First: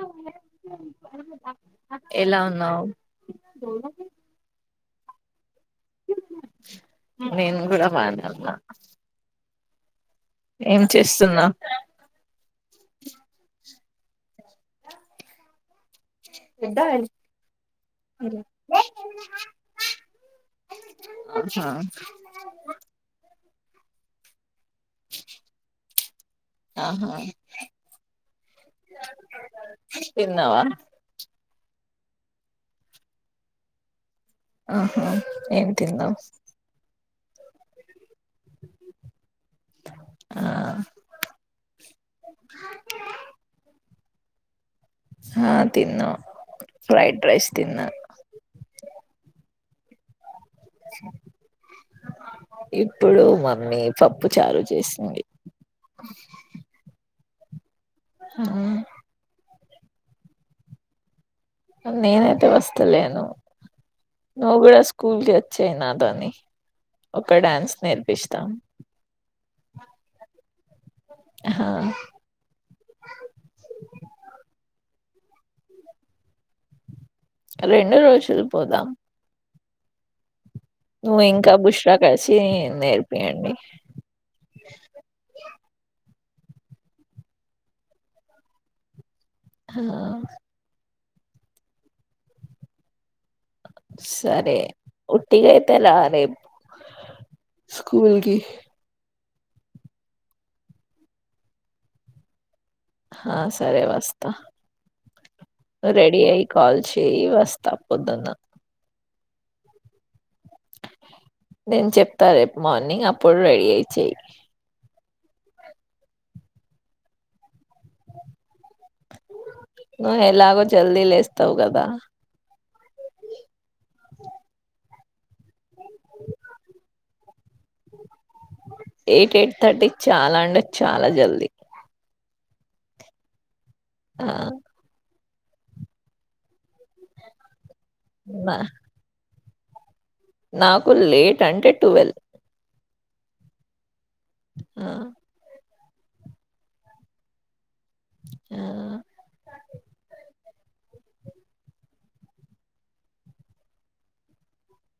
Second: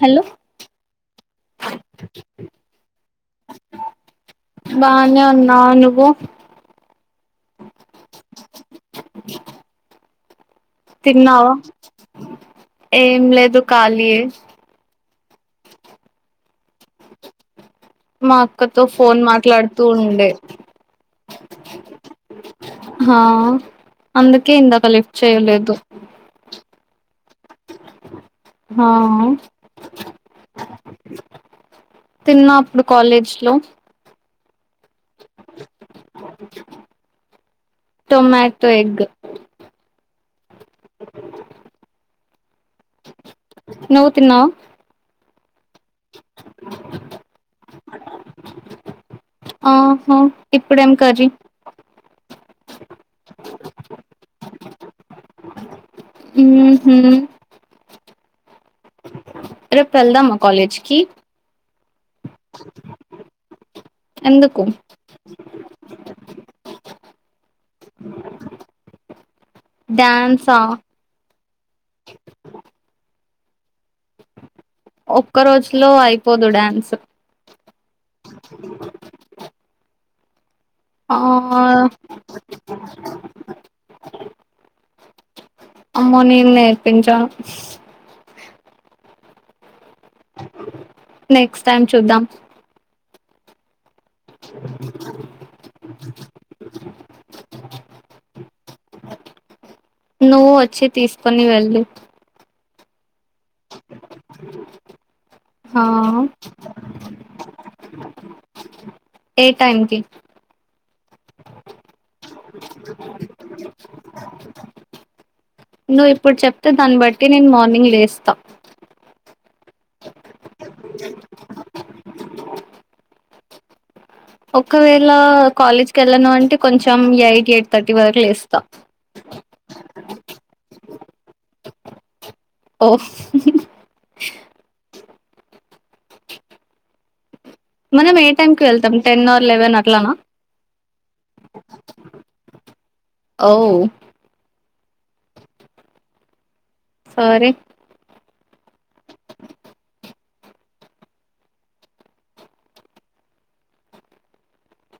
Hello ఎలా ఉన్నావ్ [inaudible] బానే ఉన్నా నువ్వు నేను కూడా బానే ఉన్నా ఏం చేస్తున్నావ్ తిన్నావా ఏం లేదు ఖాళియే ఎట్ ద ఎల్ మా అక్కతో ఫోన్ మాట్లాడుతూ ఉండే ఆహా హా అందుకే ఇందాక లిఫ్ట్ చేయలేదు ఆహా హా తిన్నావా తిన్నా అప్పుడు కాలేజ్ లో ఆహా ఏమ్ తిన్నావ్ టొమాటో ఎగ్ ఆ నవు తిన్నావా ఆ తిన్న ఫ్రైడ్ రైస్ తిన్న ఆహా ఇప్పుడేం కర్రీ ఇప్పుడు మమ్మీ పప్పుచారు చేసింది ఊహూ ఆ రేప్ వేల్దామా కాలేజ్ కి నేనైతే వస్తలేను నూ ఎందుకు గూడా స్కూల్కి వచ్చేయ్ నాతోని ఒక డ్యాన్స్ నేర్పిస్తా డ్యాన్సా ఆహా ఒక్క రోజులో అయిపోదు డ్యాన్స్ రెండు రోజులు పోదాం ఆ నువ్వు ఇంకా బుష్రా కలిసి నేర్పియండి అమ్మో నేన్ నేర్పించా హ నెక్స్ట్ టైమ్ చూద్దాం సరే ఉట్టి గైతే రా రేపు స్కూల్కి నువ్వు వచ్చి తీసుకొని వెళ్లు ఆ సరే వస్తా ఆ రెడీ అయ్ కాల్ చెయ్ వస్తా పోదున్న ఏ టైమ్కి నేన్ చెప్తా రేపు మార్నింగ్ అప్పుడు రెడీ అయి చెయ్ నువ్ ఇప్పుడు చెప్తే దాన్ని బట్టి నేను మార్నింగ్ లేస్తా నూ ఎలాగో జల్దీ లేస్తావ్ కదా ఒకవేళ కాలేజ్కి వెళ్ళను అంటే కొంచెం ఎయి ఎయిట్ ఎయిట్ థర్టీ చాలా అంటే చాలా జల్దీ ఓ ఆ మనం ఏ టైమ్ నా కి వెళ్తాం టెన్ ఆర్ లెవెన్ అట్లానా నాకు లేట్ అంటే ట్వెల్వ్ ఓ ఆ సరే ఆ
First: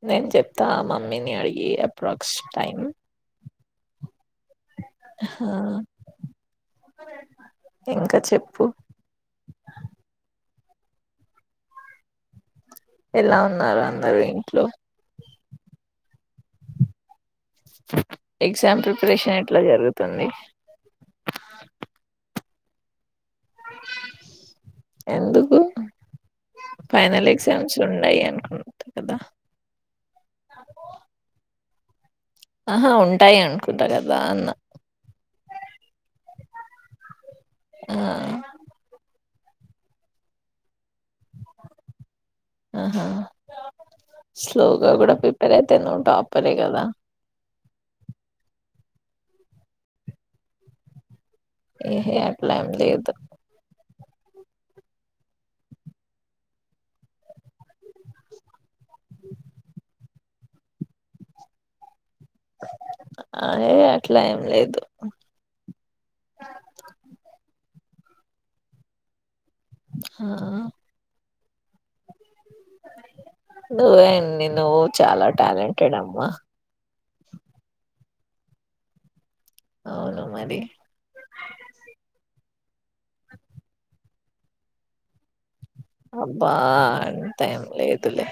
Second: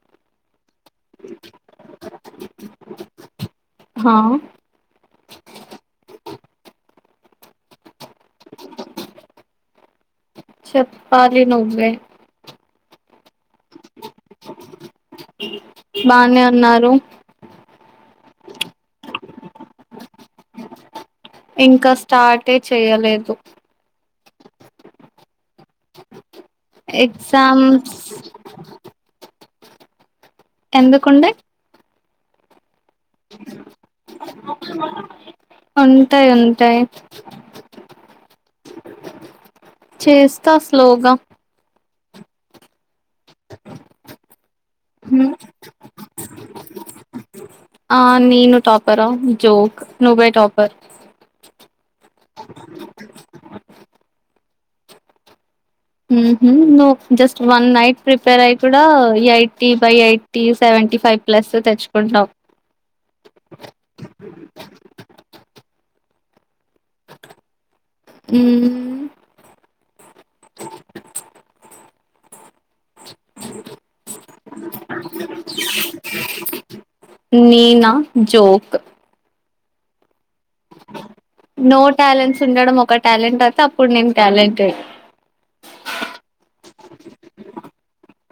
నేను చెప్తా మమ్మీని అడిగి అప్రాక్స్ టైం హా ఆ ఇంకా చెప్పు చెప్పాల నువ్వే ఎలా ఉన్నారు అందరుూ ఇంట్లో బానే ఉన్నారు ఎగ్జామ్ ప్రిపరేషన్ ఎట్లా జరుగుతుంది ఇంకా స్టార్టే చేయలేదు ఎందుకు ఫైనల్ ఎగ్జామ్స్ ఉన్నాయి అనుకుంట కదా ఎందుకండ ఆహా ఉంటాయి అనుకుంటా కదా అన్న ఉంటాయి ఉంటాయి ఆ చేస్తా శ్లోగా ఆ స్లోగా కూడా ప్రిపర్ అయితే నో టాపర్ే కదా ఆ నీను టాపర్ జోక్ ను బై టాపర్ ఏహ అట్లా ఏం లేదు ను్ జస్ట్ వన్ నైట్ ప్రిపేర్ అయి కూడా ఈ IT by IT seventy five plus తెచ్చ కొన్నా ఆ! ఏ అట్లా ఏం లేదు హ ఆా నువ ను్వు చాలా ట్యాాలెంటెడ్ అమ్మా నీనా జోక్ అవును మరి నో ట్యాలెంట్ తండడం ఒక టాలెంట్ అయితే అప్పుడు నేను టాలెంట్ అబ్బా అంత ఏం లేదులే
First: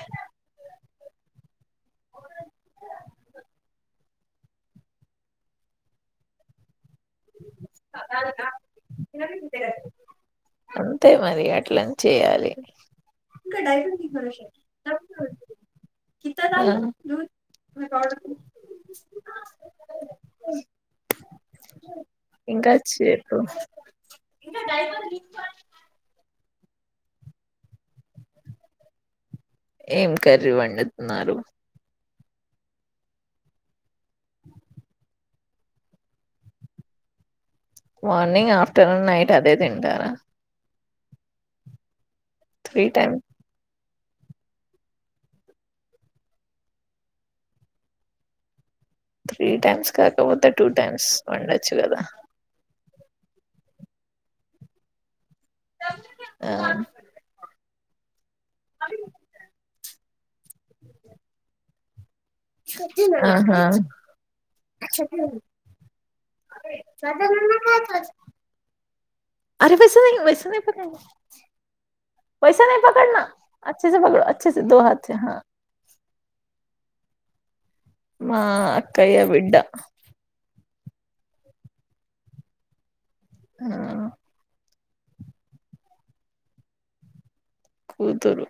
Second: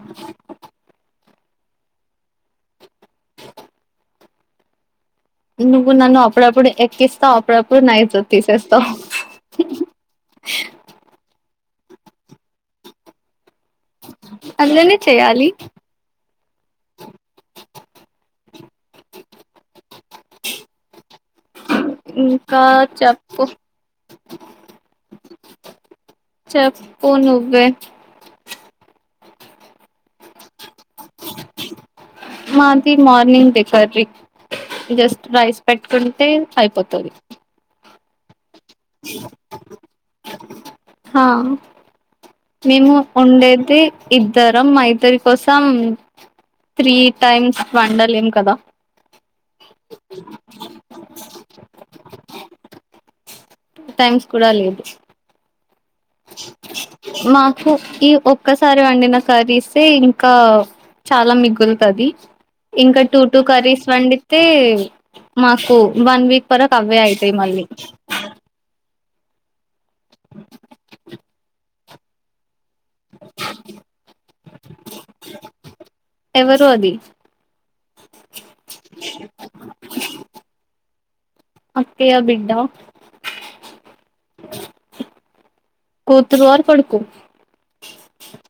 నుకు నన్న అప్పుడప్పుడు కిస్తతో అప్పుడుపుడు న తీసెస్తతో అట్ల చేయాలి ఇకా డైబష అట్లనే చేయాలి. క మీ [inaudible] ఇంకా చెప్పు చెప్ప నువ్వే ఏం కర్రీ వండుతున్నారు మాది morning the curry just rice పెట్టుకుంటే అయిపోతుంది మార్నింగ్ ఆఫ్టర్నూన్ నైట్ అదే తింటార హా త్రీ మేము టైమ్ ఉండేది ఇద్దరం మా ఇద్దరి కోసం త్రీ టైమ్స్ వండలేం కదా త్రీ టైమ్స్ కాకపోతే టూ టైమ్స్ వండొచ్చు గదా టూ టైమ్స్ కూడా లేదు ఆ మాకు ఈ ఒక్కసారి వండిన కర్రీస్సే ఇంకా చాలా మిగులుతది ఇంకా టూ టూ కర్రీస్ వండితే మాకు వన్ వీక్ వరకు అవే అయితాయి మళ్ళి అర వసమై వసమైపొనాయె వసమే పకడ్నా అచ్చేసే పకడ్ అచ్చేసే దో హాథ్ సే హా ఎవరు అది మా అక్కయ్య బిడ్డ అక్కయ బిడ్డ ఆ కూతురు ఆర్ కొడుకు కూతురు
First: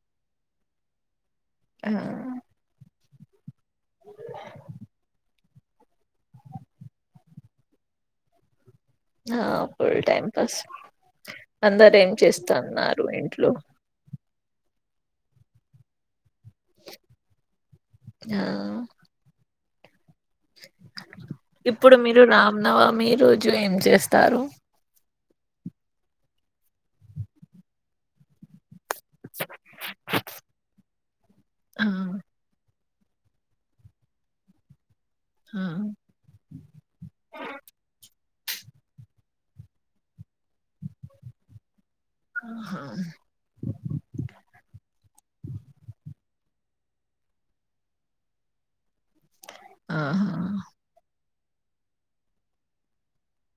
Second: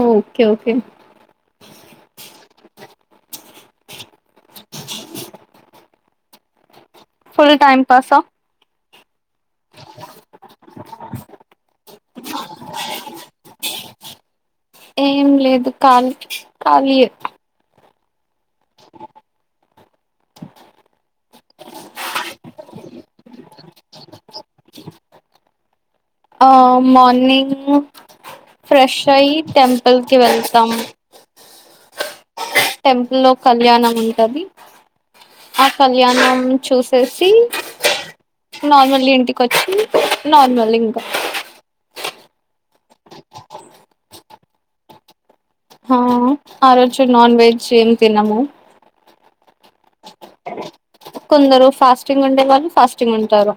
ఓకే ఓకే ఆ ఫుల్ టైమ్ పాసా ఆ ఫుల్ టైం పాస్ అందరేం చేస్తాన్నారు ఇంట్లో ఏం లేదు ఖాలీ ఖాలీయె ఆ ఇప్పుడు మీరు రామ్నవమి రోజు ఏం చేస్తారు ఆ మార్నింగ్ ఫ్రెష్ అయి టెంపుల్కి వెళ్తాం ఆ టెంపుల్ లో కళ్యాణం ఉంటది ఆ కళ్యాణం చూసేసి నార్మల్ ఇంటికొచ్చి నార్మల్ ఇంక ఆహా హా ఆ రోజు నాన్ వెజ్ ఏం తినము ఆహా కొందరు ఫాస్టింగ్ ఉండే వాళ్ళు ఫాస్టింగ్ ఉంటారు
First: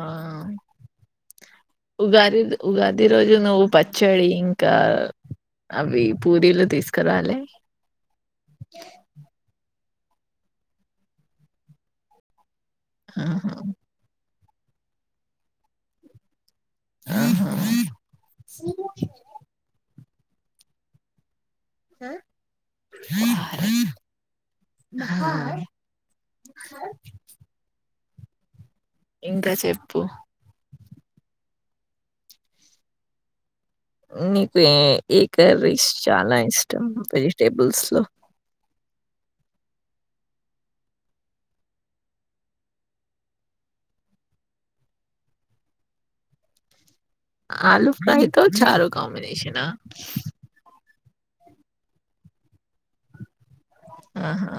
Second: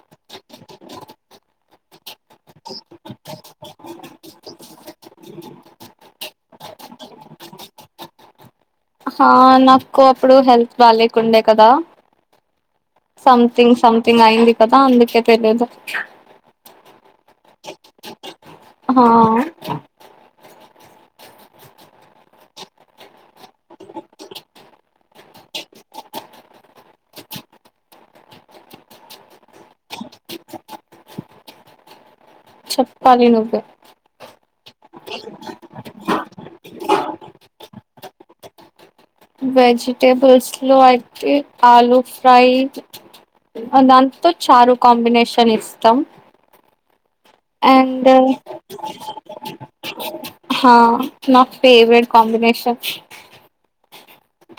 ఆ ఉగాదిదు ఉగాది రోజు నువ్వు పచ్చడి ఇంకా అవి పూరీలు తీసుకురాలే ఆ నాకు అప్పుడు హెల్త్ బాలేకుండే కదా ఆహా, సంథింగ్ సంథింగ్ అయింది కదా అందుకే తెలీదు ఆహా హా ఆ హా ఇంక చెప్పు చెప్పాలి నువ్వే మీకు ఏ కర్రీస్ చాలా ఇష్టం వెజిటేబుల్స్ లో వెజిటేబుల్స్ లో అయితే ఆలూ ఫ్రై దాంతో చారు కాంబినేషన్ ఇష్టం ఆలు అండ్ ఫ్రై తో చారు కాంబినేషనా హా న ఫేవ్రెట్ కాంబినేషన్ అహా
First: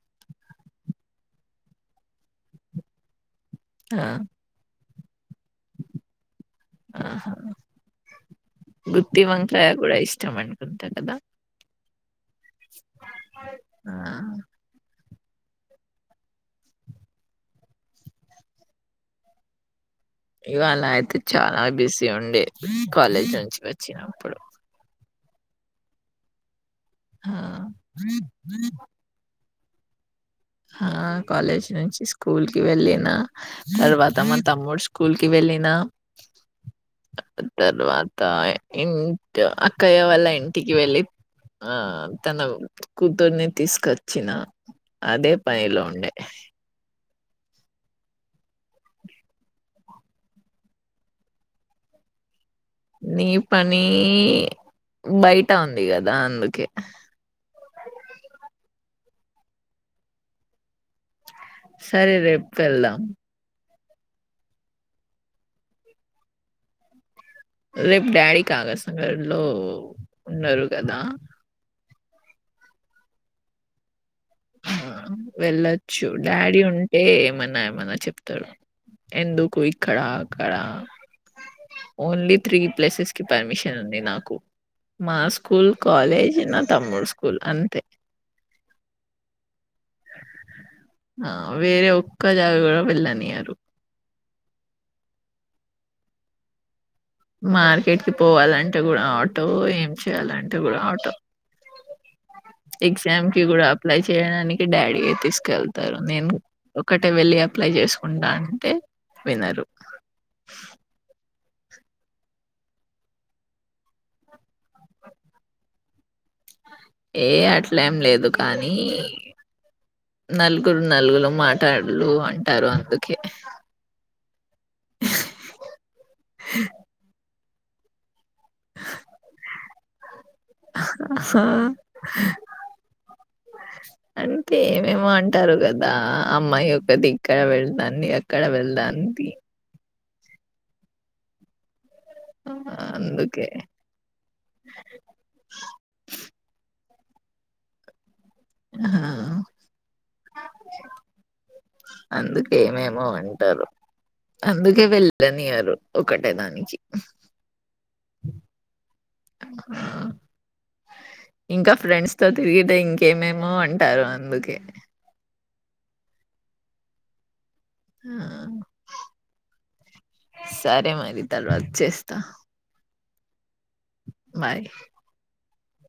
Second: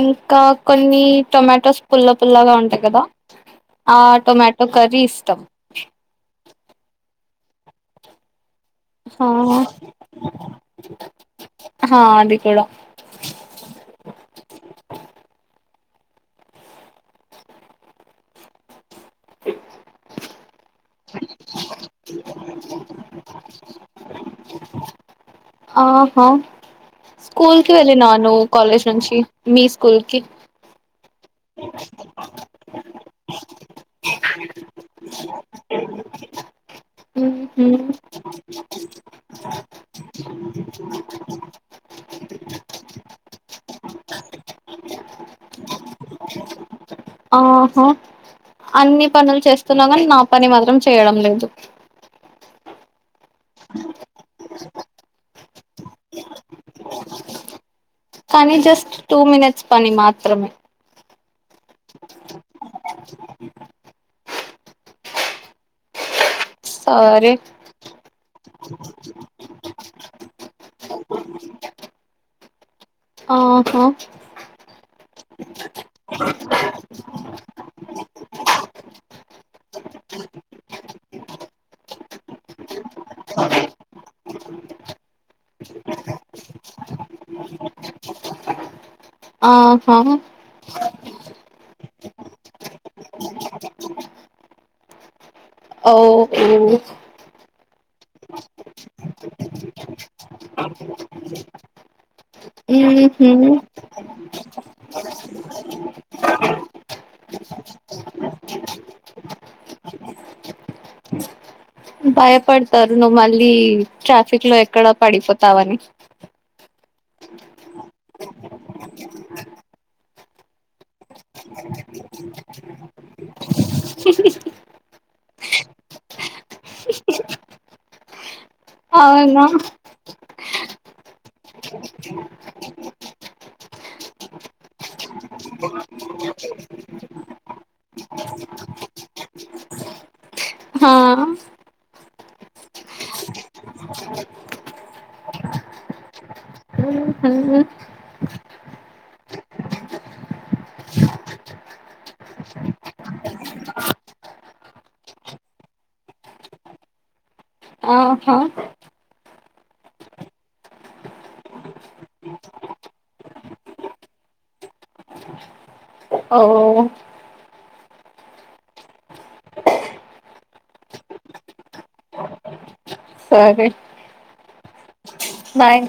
ఇంకా కొన్ని టమాటోస్ పుల్ల పుల్లాగా ఉంటయ్ కదా ఆ టొమాటో కర్రీస్టం ఆహా గుత్తి ఆ వంకాయ కూడా ఇష్టం అనుకుంట కదా హా అది కుడా ఆ [inaudible] ఇవాళ ఐతే చాలా బిజీ ఉండే కాలేజ్ నుంచి ఒచ్చినప్పుడు ఆహా ఆ స్కూల్కి వెళ్ళినవ నువు కాలేజ్ నుంచి మీ స్కూల్కి ఆ కలేజ్ నుంచి స్కూల్ కి వెళ్ళిన తర్వాత మా తమ్ముడు స్కూల్కి వెళ్ళిన ఉహు తర్వాత ఇ ఇంట్ అక్కయ్య వాళ్ళ ఇంటికి వెళ్ళి ఆ తన కూతుర్ని తీస్కొచ్చిన అదే పయ్లో ఉండే ఓహో అన్ని పనులు చేస్తున్నవ్ గనీ మా పని మాత్రం చేయడం లేదు నీ పనీ బయట ఉంది గదా అందుకె కనీ జస్ట్ టూ మినట్స్ పని మాత్రమె సరే రేప్ వెళ్దం సారె రేప్ డాడీ కాగసగర్లో ఉన్నరు వాదా ఔహో వెళ్ళొచ్చు డాడీ ఉంటే ఏమన్న ఏమన్న చెప్ తడు ఎందుకు ఇక్కడా అక్కడా ఓన్లీ త్రీ ప్లేసెస్కి పర్మిషన్ ఉంది నాకు మా స్కూల్, కాలేజీ, నా తమ్ముడు స్కూల్ అంతే ఆహా క్కజా గుడా వెళ్ళనియారు ఓ ఉ మార్కెట్కి పోవాలంటే గుడా ఆటో ఏం చేయాలంటే గుడా ఆటో ఎగ్జామ్కి గుడా అప్లై చేయడాని డాడీ ఎ తీసుకెళ్తారు నేన్ ఒకటే వెళ్లి అప్లై చేస్కుంట అంటే వినరు [inaudible] భయపడ్తారు ను మళ్ళీ ట్రాఫిక్లో ఎక్కడ పడిపోతావని ఏ అట్లేం లేదు కానీ నల్గురు నలుగులు మాటడులు అంటారు అందుకే [inaudible] ఔనా హా హా అంటే ఏమేమో అంటారు గదా అమ్మాయి ఒక్కతి ఇక్కడ వెళ్దాన్ది అక్కడ వెళ్దా ది హా అందుకే ఆ అందుకేమేమో అంటారు అందుకే వెళ్ళనియారు ఒకటే దానికి ఆహా [inaudible] ఇంకా ఫ్రెండ్స్ తో తిరిగితే ఇంకేమేమో అంటారు అందుకే ఓ ఆ [unintelligible] సరే మరి తర్వాత చేస్తా సరే బాయ్ భాయ్